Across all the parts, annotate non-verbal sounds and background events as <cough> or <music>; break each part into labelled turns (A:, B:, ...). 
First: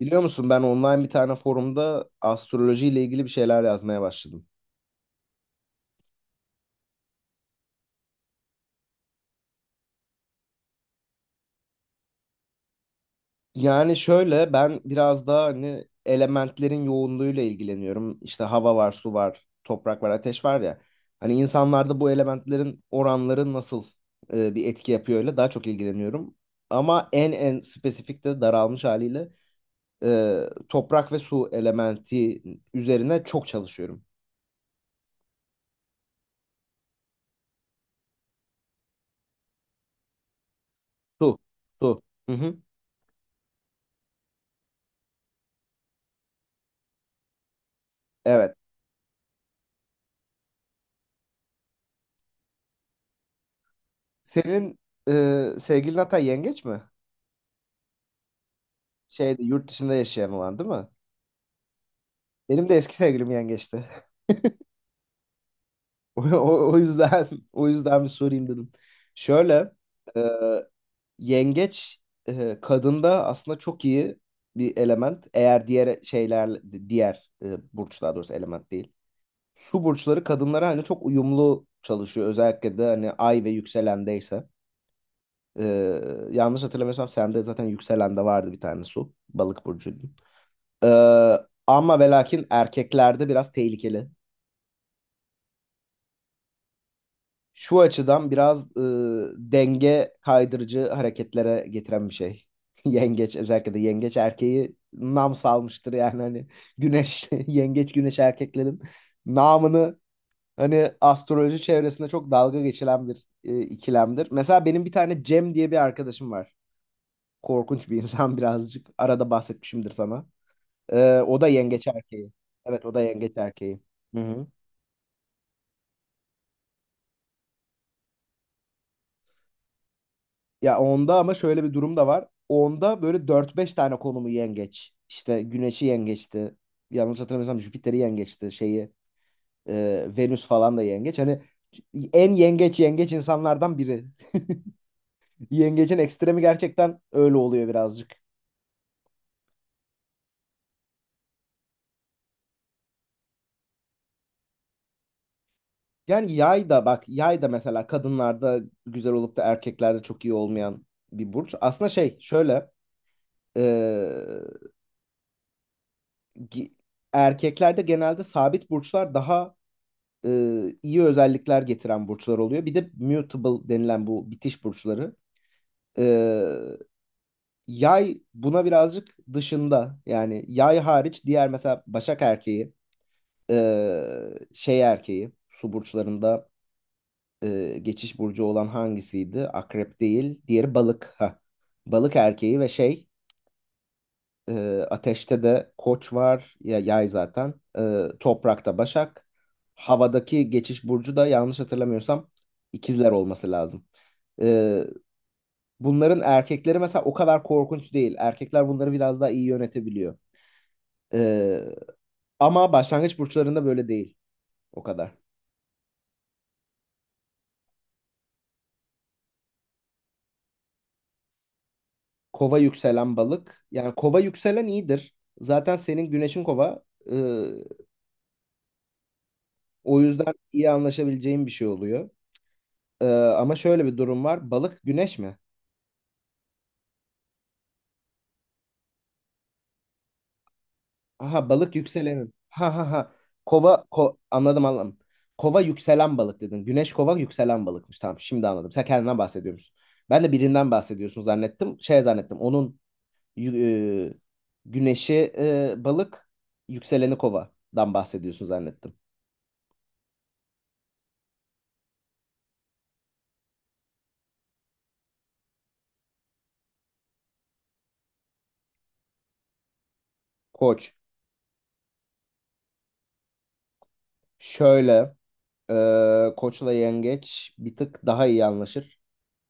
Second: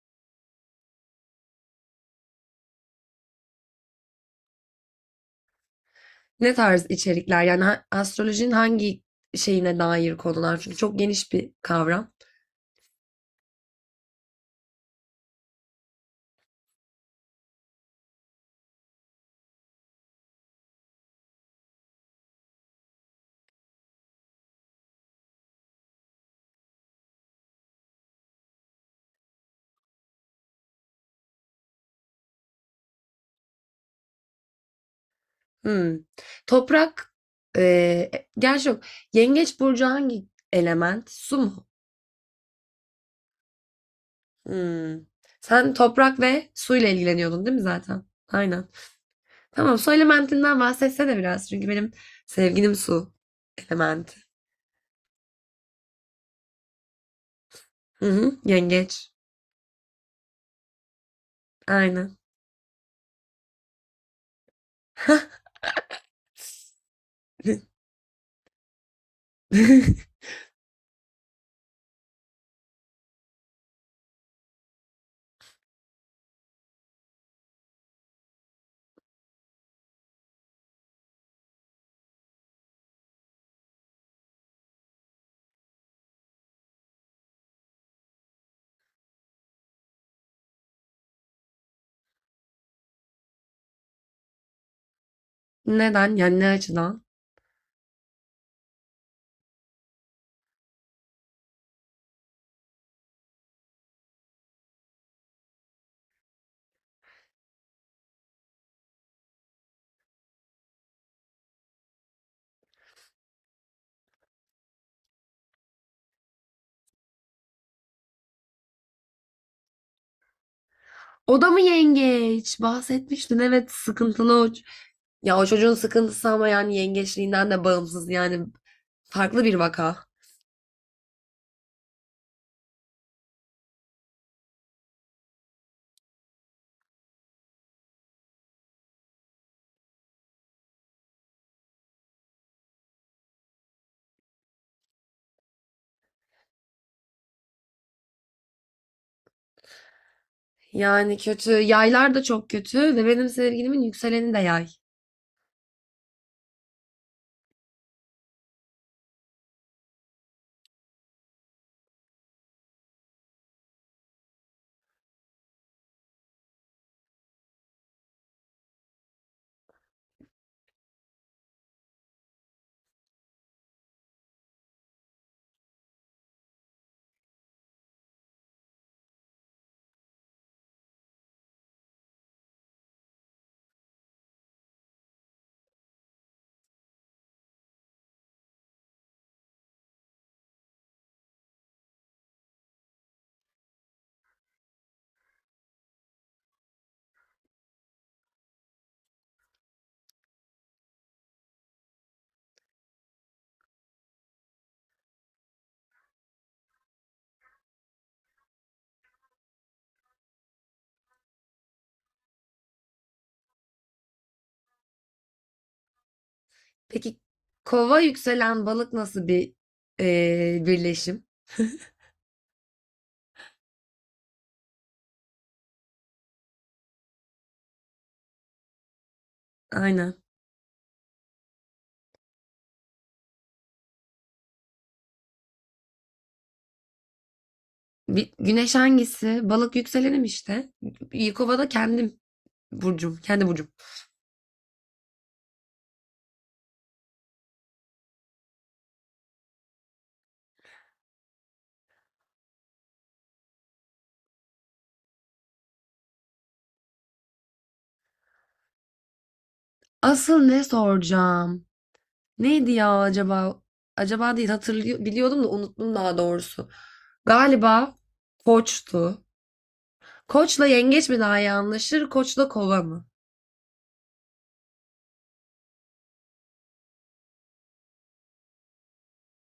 A: Biliyor musun ben online bir tane forumda astrolojiyle ilgili bir şeyler yazmaya başladım.
B: Ne tarz içerikler? Yani astrolojinin hangi şeyine dair konular? Çünkü çok geniş bir kavram.
A: Yani şöyle ben biraz daha hani elementlerin yoğunluğuyla ilgileniyorum. İşte hava var, su var, toprak var, ateş var ya. Hani insanlarda bu elementlerin oranları nasıl bir etki yapıyor öyle daha çok ilgileniyorum. Ama en spesifik de daralmış haliyle e, toprak ve su elementi üzerine çok çalışıyorum.
B: Hmm. Toprak, eee gerçi yok. Yengeç burcu hangi element? Su
A: Su,
B: mu?
A: su. Hı hı.
B: Hmm. Sen toprak ve suyla ilgileniyordun değil mi zaten?
A: Evet.
B: Aynen. Tamam, su elementinden bahsetsene biraz. Çünkü benim sevgilim su elementi.
A: Senin sevgilin hatta yengeç mi?
B: Hı hı, yengeç.
A: Şeyde yurt dışında yaşayan olan değil mi?
B: Aynen.
A: Benim de eski sevgilim yengeçti. <laughs> O, o, o yüzden o yüzden bir sorayım dedim. Şöyle
B: <laughs>
A: e, yengeç kadında aslında çok iyi bir element. Eğer diğer şeyler diğer burç daha doğrusu element değil. Su burçları kadınlara hani çok uyumlu çalışıyor. Özellikle de hani ay ve yükselendeyse. E, Yanlış hatırlamıyorsam sende zaten yükselende vardı bir tane su. Balık burcuydun. E, Ama ve lakin erkeklerde biraz tehlikeli.
B: Neden? Yani ne açıdan?
A: Şu açıdan biraz denge kaydırıcı hareketlere getiren bir şey. <laughs> Yengeç özellikle de yengeç erkeği nam salmıştır yani hani güneş <laughs> yengeç güneş erkeklerin namını hani astroloji çevresinde çok dalga geçilen bir ikilemdir. Mesela benim bir tane Cem diye bir arkadaşım var. Korkunç bir insan <laughs> birazcık. Arada bahsetmişimdir sana. O
B: O
A: da
B: da mı
A: yengeç erkeği.
B: yengeç?
A: Evet o da yengeç
B: Bahsetmiştin. Evet,
A: erkeği. Hı
B: sıkıntılı
A: hı.
B: o. Ya o çocuğun sıkıntısı ama yani yengeçliğinden de bağımsız. Yani farklı bir vaka.
A: Ya onda ama şöyle bir durum da var. Onda böyle dört beş tane konumu yengeç. İşte Güneş'i yengeçti. Yanlış hatırlamıyorsam Jüpiter'i yengeçti. Şeyi Venüs falan da yengeç. Hani en yengeç yengeç insanlardan biri. <laughs> Yengecin ekstremi gerçekten öyle oluyor birazcık.
B: Yani kötü. Yaylar da çok kötü ve benim sevgilimin yükseleni de yay.
A: Yani yay da bak yay da mesela kadınlarda güzel olup da erkeklerde çok iyi olmayan bir burç. Aslında şey şöyle e, gi- erkeklerde genelde sabit burçlar daha iyi özellikler getiren burçlar oluyor. Bir de mutable denilen bu bitiş burçları. E, Yay buna birazcık dışında. Yani yay hariç diğer mesela Başak erkeği, e, şey erkeği, su burçlarında geçiş burcu olan hangisiydi? Akrep değil, diğeri balık. Ha. Balık erkeği ve şey. E, Ateşte de Koç var, ya Yay zaten. Toprakta Başak. Havadaki geçiş burcu da yanlış hatırlamıyorsam ikizler olması lazım. E, Bunların erkekleri mesela o kadar korkunç değil. Erkekler bunları biraz daha iyi yönetebiliyor. E, Ama başlangıç burçlarında böyle değil o kadar.
B: Peki kova yükselen balık nasıl bir birleşim?
A: Kova yükselen balık. Yani kova yükselen iyidir. Zaten senin güneşin kova. E, O
B: Aynen.
A: yüzden iyi anlaşabileceğin bir şey oluyor. Ama şöyle bir durum var. Balık güneş mi?
B: Bir, güneş hangisi? Balık yükselenim işte.
A: Aha
B: Yıkova'da
A: balık
B: kendim
A: yükselenin. Ha ha ha.
B: burcum. Kendi burcum.
A: Kova anladım anladım. Kova yükselen balık dedin. Güneş kova yükselen balıkmış. Tamam şimdi anladım. Sen kendinden bahsediyormuşsun. Ben de birinden bahsediyorsun zannettim. Şey zannettim. Onun yü- e, güneşi balık yükseleni kovadan bahsediyorsun zannettim.
B: Asıl ne soracağım? Neydi ya acaba? Acaba değil, hatırlıyor biliyordum da unuttum daha doğrusu. Galiba koçtu. Koçla
A: Koç.
B: yengeç mi daha iyi anlaşır? Koçla kova mı?
A: Şöyle e, koçla yengeç bir tık daha iyi anlaşır.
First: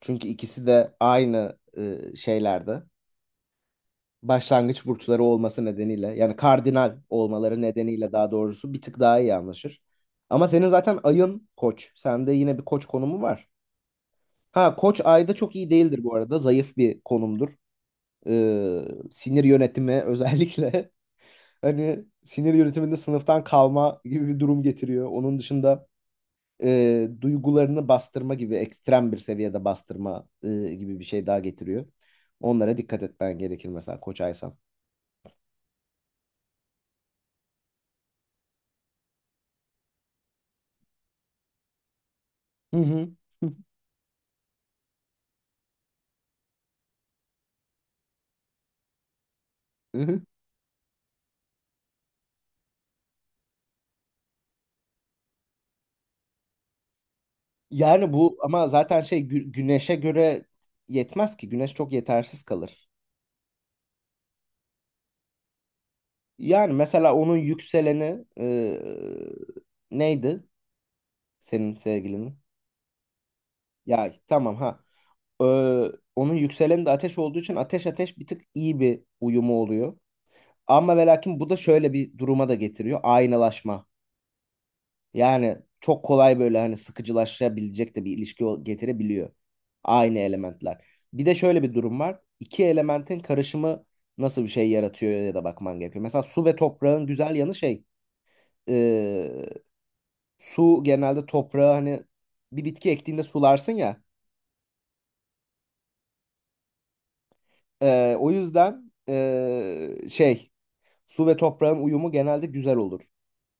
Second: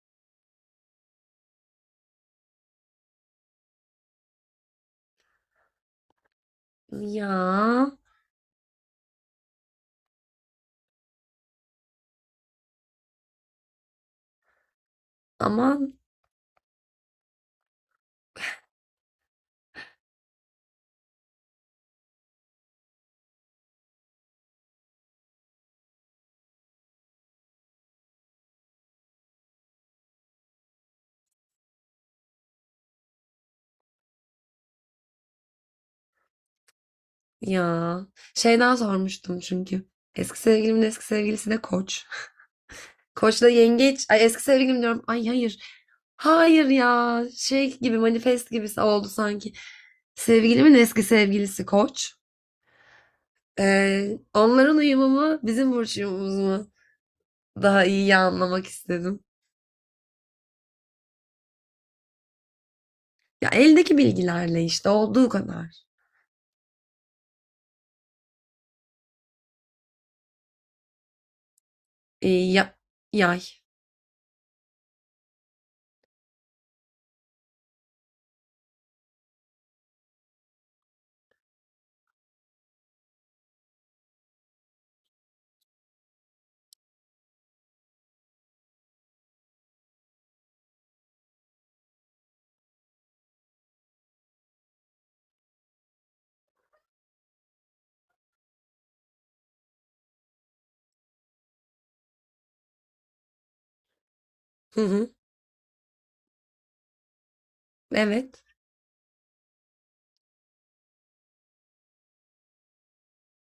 A: Çünkü ikisi de aynı şeylerde. Başlangıç burçları olması nedeniyle yani kardinal
B: Ya
A: olmaları nedeniyle daha doğrusu bir tık daha iyi anlaşır. Ama senin zaten ayın koç. Sende yine bir koç konumu var. Ha koç ayda çok iyi
B: aman
A: değildir bu arada. Zayıf bir konumdur. Ee, Sinir yönetimi özellikle <laughs> hani sinir yönetiminde sınıftan kalma gibi bir durum getiriyor. Onun dışında duygularını bastırma gibi ekstrem bir seviyede bastırma gibi bir şey daha getiriyor. Onlara dikkat etmen gerekir mesela koç aysan.
B: ya. Şeyden sormuştum çünkü. Eski sevgilimin eski sevgilisi de koç.
A: Hı hı.
B: Koçla yengeç. Ay, eski sevgilim diyorum. Ay hayır. Hayır ya. Şey gibi, manifest gibisi oldu sanki.
A: <laughs>
B: Sevgilimin eski sevgilisi koç. Onların uyumu mu bizim burç uyumumuz mu? Daha
A: Yani
B: iyi
A: bu
B: anlamak
A: ama zaten şey
B: istedim.
A: güneşe göre yetmez ki. Güneş çok yetersiz kalır.
B: Ya eldeki bilgilerle işte olduğu kadar.
A: Yani mesela onun yükseleni neydi? Senin
B: Ee,
A: sevgilinin.
B: ya- yay.
A: Yay. Tamam ha. Ee, Onun yükseleni de ateş olduğu için ateş ateş bir tık iyi bir uyumu oluyor. Ama ve lakin bu da şöyle bir duruma da getiriyor. Aynalaşma. Yani çok kolay böyle hani sıkıcılaşabilecek de bir ilişki getirebiliyor. Aynı elementler. Bir de şöyle bir durum var. İki elementin karışımı nasıl bir şey yaratıyor ya da bakman gerekiyor. Mesela su ve toprağın güzel yanı şey. e, Su genelde toprağı hani bir bitki ektiğinde sularsın ya.
B: Hı hı.
A: O
B: Evet.
A: yüzden şey, su ve toprağın uyumu genelde güzel olur.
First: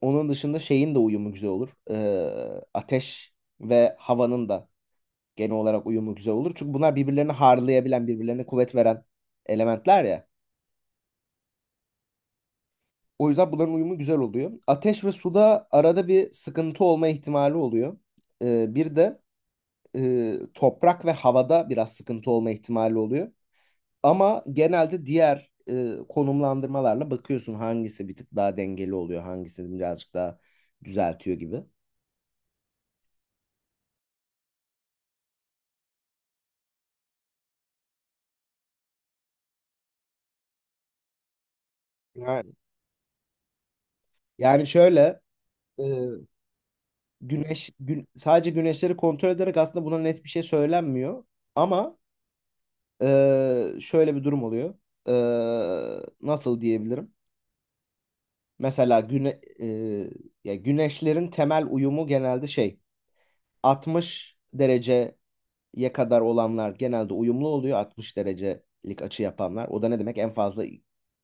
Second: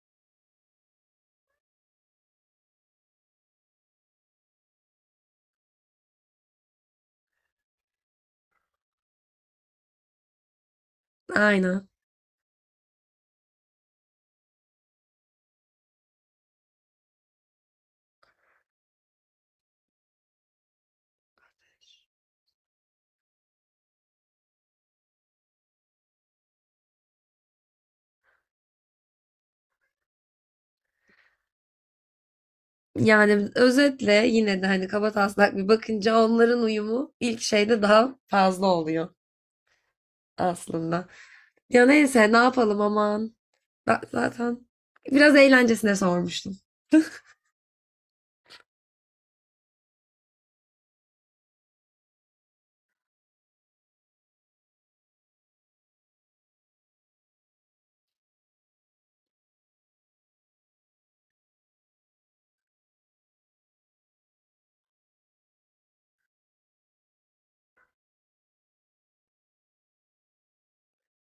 A: Onun dışında şeyin de uyumu güzel olur. Ateş ve havanın da genel olarak uyumu güzel olur. Çünkü bunlar birbirlerini harlayabilen, birbirlerine kuvvet veren elementler ya.
B: Aynen.
A: O yüzden bunların uyumu güzel oluyor. Ateş ve suda arada bir sıkıntı olma ihtimali oluyor. Bir de toprak ve havada biraz sıkıntı olma ihtimali oluyor. Ama genelde diğer konumlandırmalarla bakıyorsun, hangisi bir tık daha dengeli oluyor, hangisi birazcık daha düzeltiyor gibi.
B: Yani özetle yine de hani kabataslak bir bakınca onların uyumu ilk şeyde daha fazla oluyor aslında. Ya neyse, ne
A: Yani
B: yapalım, aman. Ben
A: Yani
B: zaten
A: şöyle
B: biraz
A: e,
B: eğlencesine sormuştum.
A: sadece güneşleri kontrol ederek aslında buna net bir şey söylenmiyor. Ama şöyle bir durum oluyor. Nasıl diyebilirim? Mesela ya güneşlerin temel uyumu genelde şey 60 dereceye kadar olanlar genelde uyumlu oluyor. 60 derecelik açı yapanlar. O da ne demek? En fazla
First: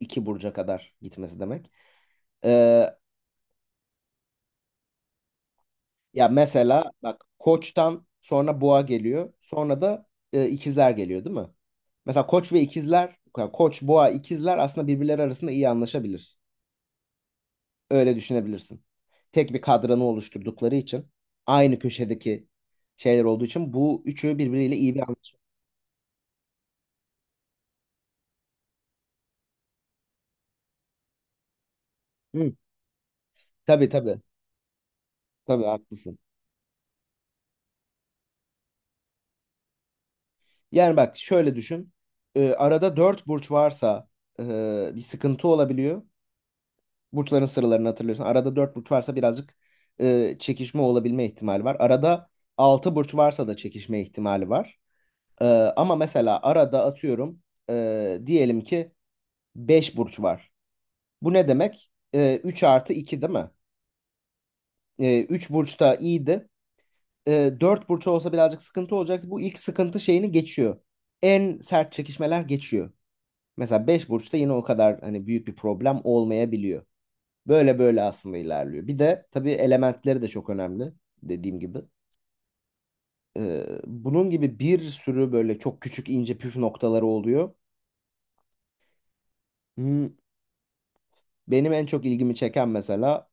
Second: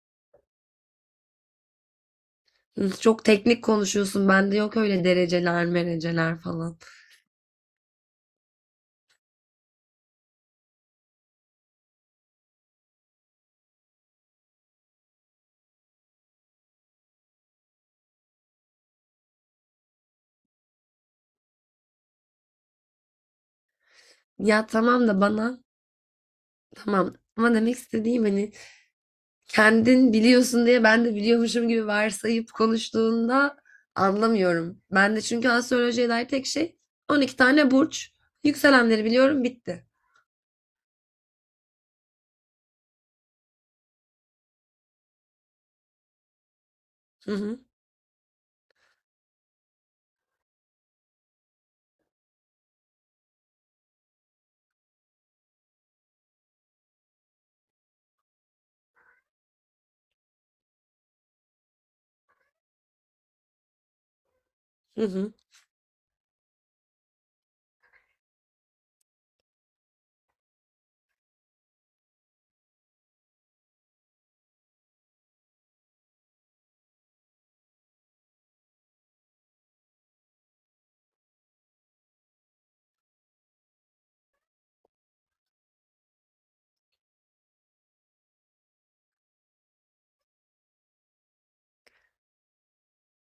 A: iki burca kadar gitmesi demek. E,
B: Çok teknik konuşuyorsun. Bende yok öyle dereceler,
A: Ya
B: mereceler falan.
A: mesela bak Koç'tan sonra Boğa geliyor. Sonra da ikizler geliyor değil mi? Mesela Koç ve ikizler, yani Koç, Boğa, ikizler aslında birbirleri arasında iyi anlaşabilir. Öyle düşünebilirsin. Tek bir kadranı oluşturdukları için aynı köşedeki şeyler olduğu için bu üçü
B: Ya
A: birbiriyle iyi bir
B: tamam da
A: anlaşma.
B: bana tamam. Ama demek istediğim hani, kendin biliyorsun diye ben de biliyormuşum gibi
A: Hı,
B: varsayıp konuştuğunda
A: tabii tabii.
B: anlamıyorum. Ben de çünkü
A: Tabii
B: astrolojiye
A: haklısın.
B: dair tek şey 12 tane burç. Yükselenleri biliyorum, bitti.
A: Yani bak şöyle düşün. Arada dört burç varsa bir sıkıntı olabiliyor.
B: Hı
A: Burçların
B: hı,
A: sıralarını hatırlıyorsun. Arada 4 burç varsa birazcık çekişme olabilme ihtimali var. Arada 6 burç varsa da çekişme ihtimali var. E, Ama mesela arada atıyorum diyelim ki 5 burç var. Bu ne demek? 3 artı 2 değil mi?
B: hı hı.
A: 3 burçta iyiydi. 4 burç olsa birazcık sıkıntı olacaktı. Bu ilk sıkıntı şeyini geçiyor. En sert çekişmeler geçiyor. Mesela 5 burçta yine o kadar hani büyük bir problem olmayabiliyor. Böyle böyle aslında ilerliyor. Bir de tabii elementleri de çok önemli dediğim gibi. Bunun gibi bir sürü böyle çok küçük ince püf noktaları oluyor. Hmm, Benim en çok ilgimi çeken mesela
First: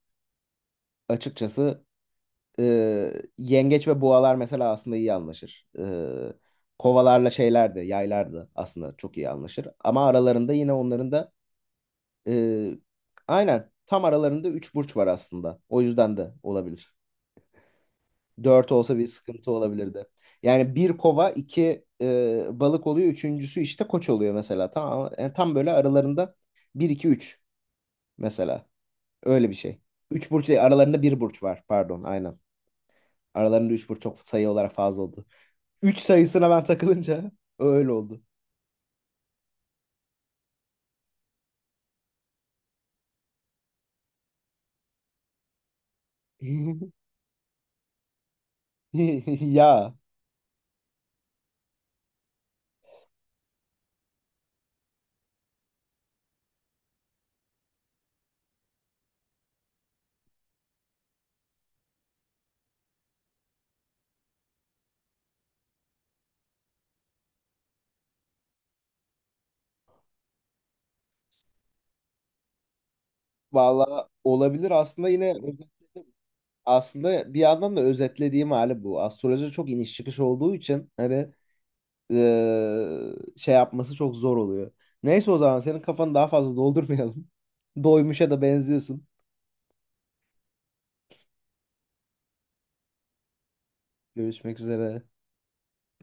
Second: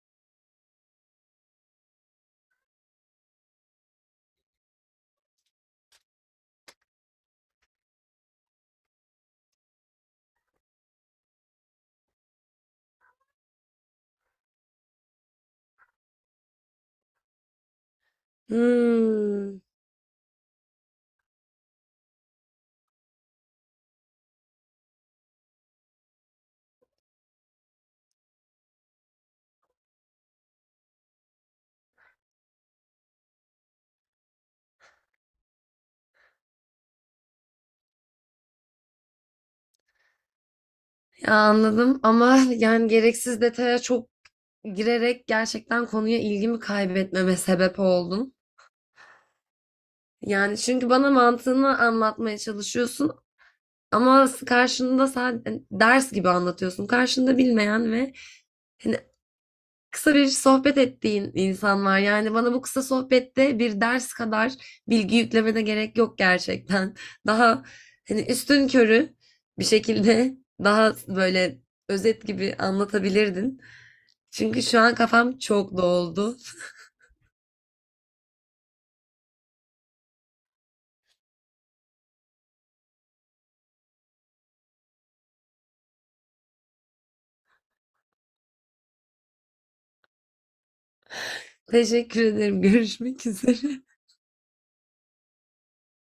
A: açıkçası e, yengeç ve boğalar mesela aslında iyi anlaşır. Kovalarla şeyler de yaylar da aslında çok iyi anlaşır. Ama aralarında yine onların da e, aynen tam aralarında üç burç var aslında. O yüzden de olabilir. Dört olsa bir sıkıntı
B: Hmm.
A: olabilirdi. Yani bir kova iki balık oluyor. Üçüncüsü işte koç oluyor mesela. Tam, yani tam böyle aralarında bir iki üç mesela. Öyle bir şey. Üç burç değil, aralarında bir burç var. Pardon aynen. Aralarında üç burç çok sayı olarak fazla oldu. Üç sayısına ben takılınca öyle oldu.
B: Ya anladım ama <laughs> yani gereksiz detaya çok girerek gerçekten konuya ilgimi
A: <laughs>
B: kaybetmeme sebep oldun.
A: Ya
B: Yani çünkü bana mantığını anlatmaya çalışıyorsun ama karşında, sadece hani, ders gibi anlatıyorsun. Karşında bilmeyen ve hani kısa bir sohbet ettiğin insan var. Yani bana bu kısa sohbette bir ders kadar bilgi yüklemene gerek yok gerçekten. <laughs> Daha hani üstünkörü bir şekilde, daha böyle özet gibi anlatabilirdin.
A: valla
B: Çünkü
A: olabilir
B: şu an
A: aslında yine
B: kafam çok doldu. <laughs>
A: aslında bir yandan da özetlediğim hali bu. Astroloji çok iniş çıkış olduğu için hani şey yapması çok zor oluyor. Neyse o zaman senin kafanı daha fazla doldurmayalım. <laughs> Doymuşa da benziyorsun.
B: Teşekkür ederim. Görüşmek üzere.
A: Görüşmek üzere.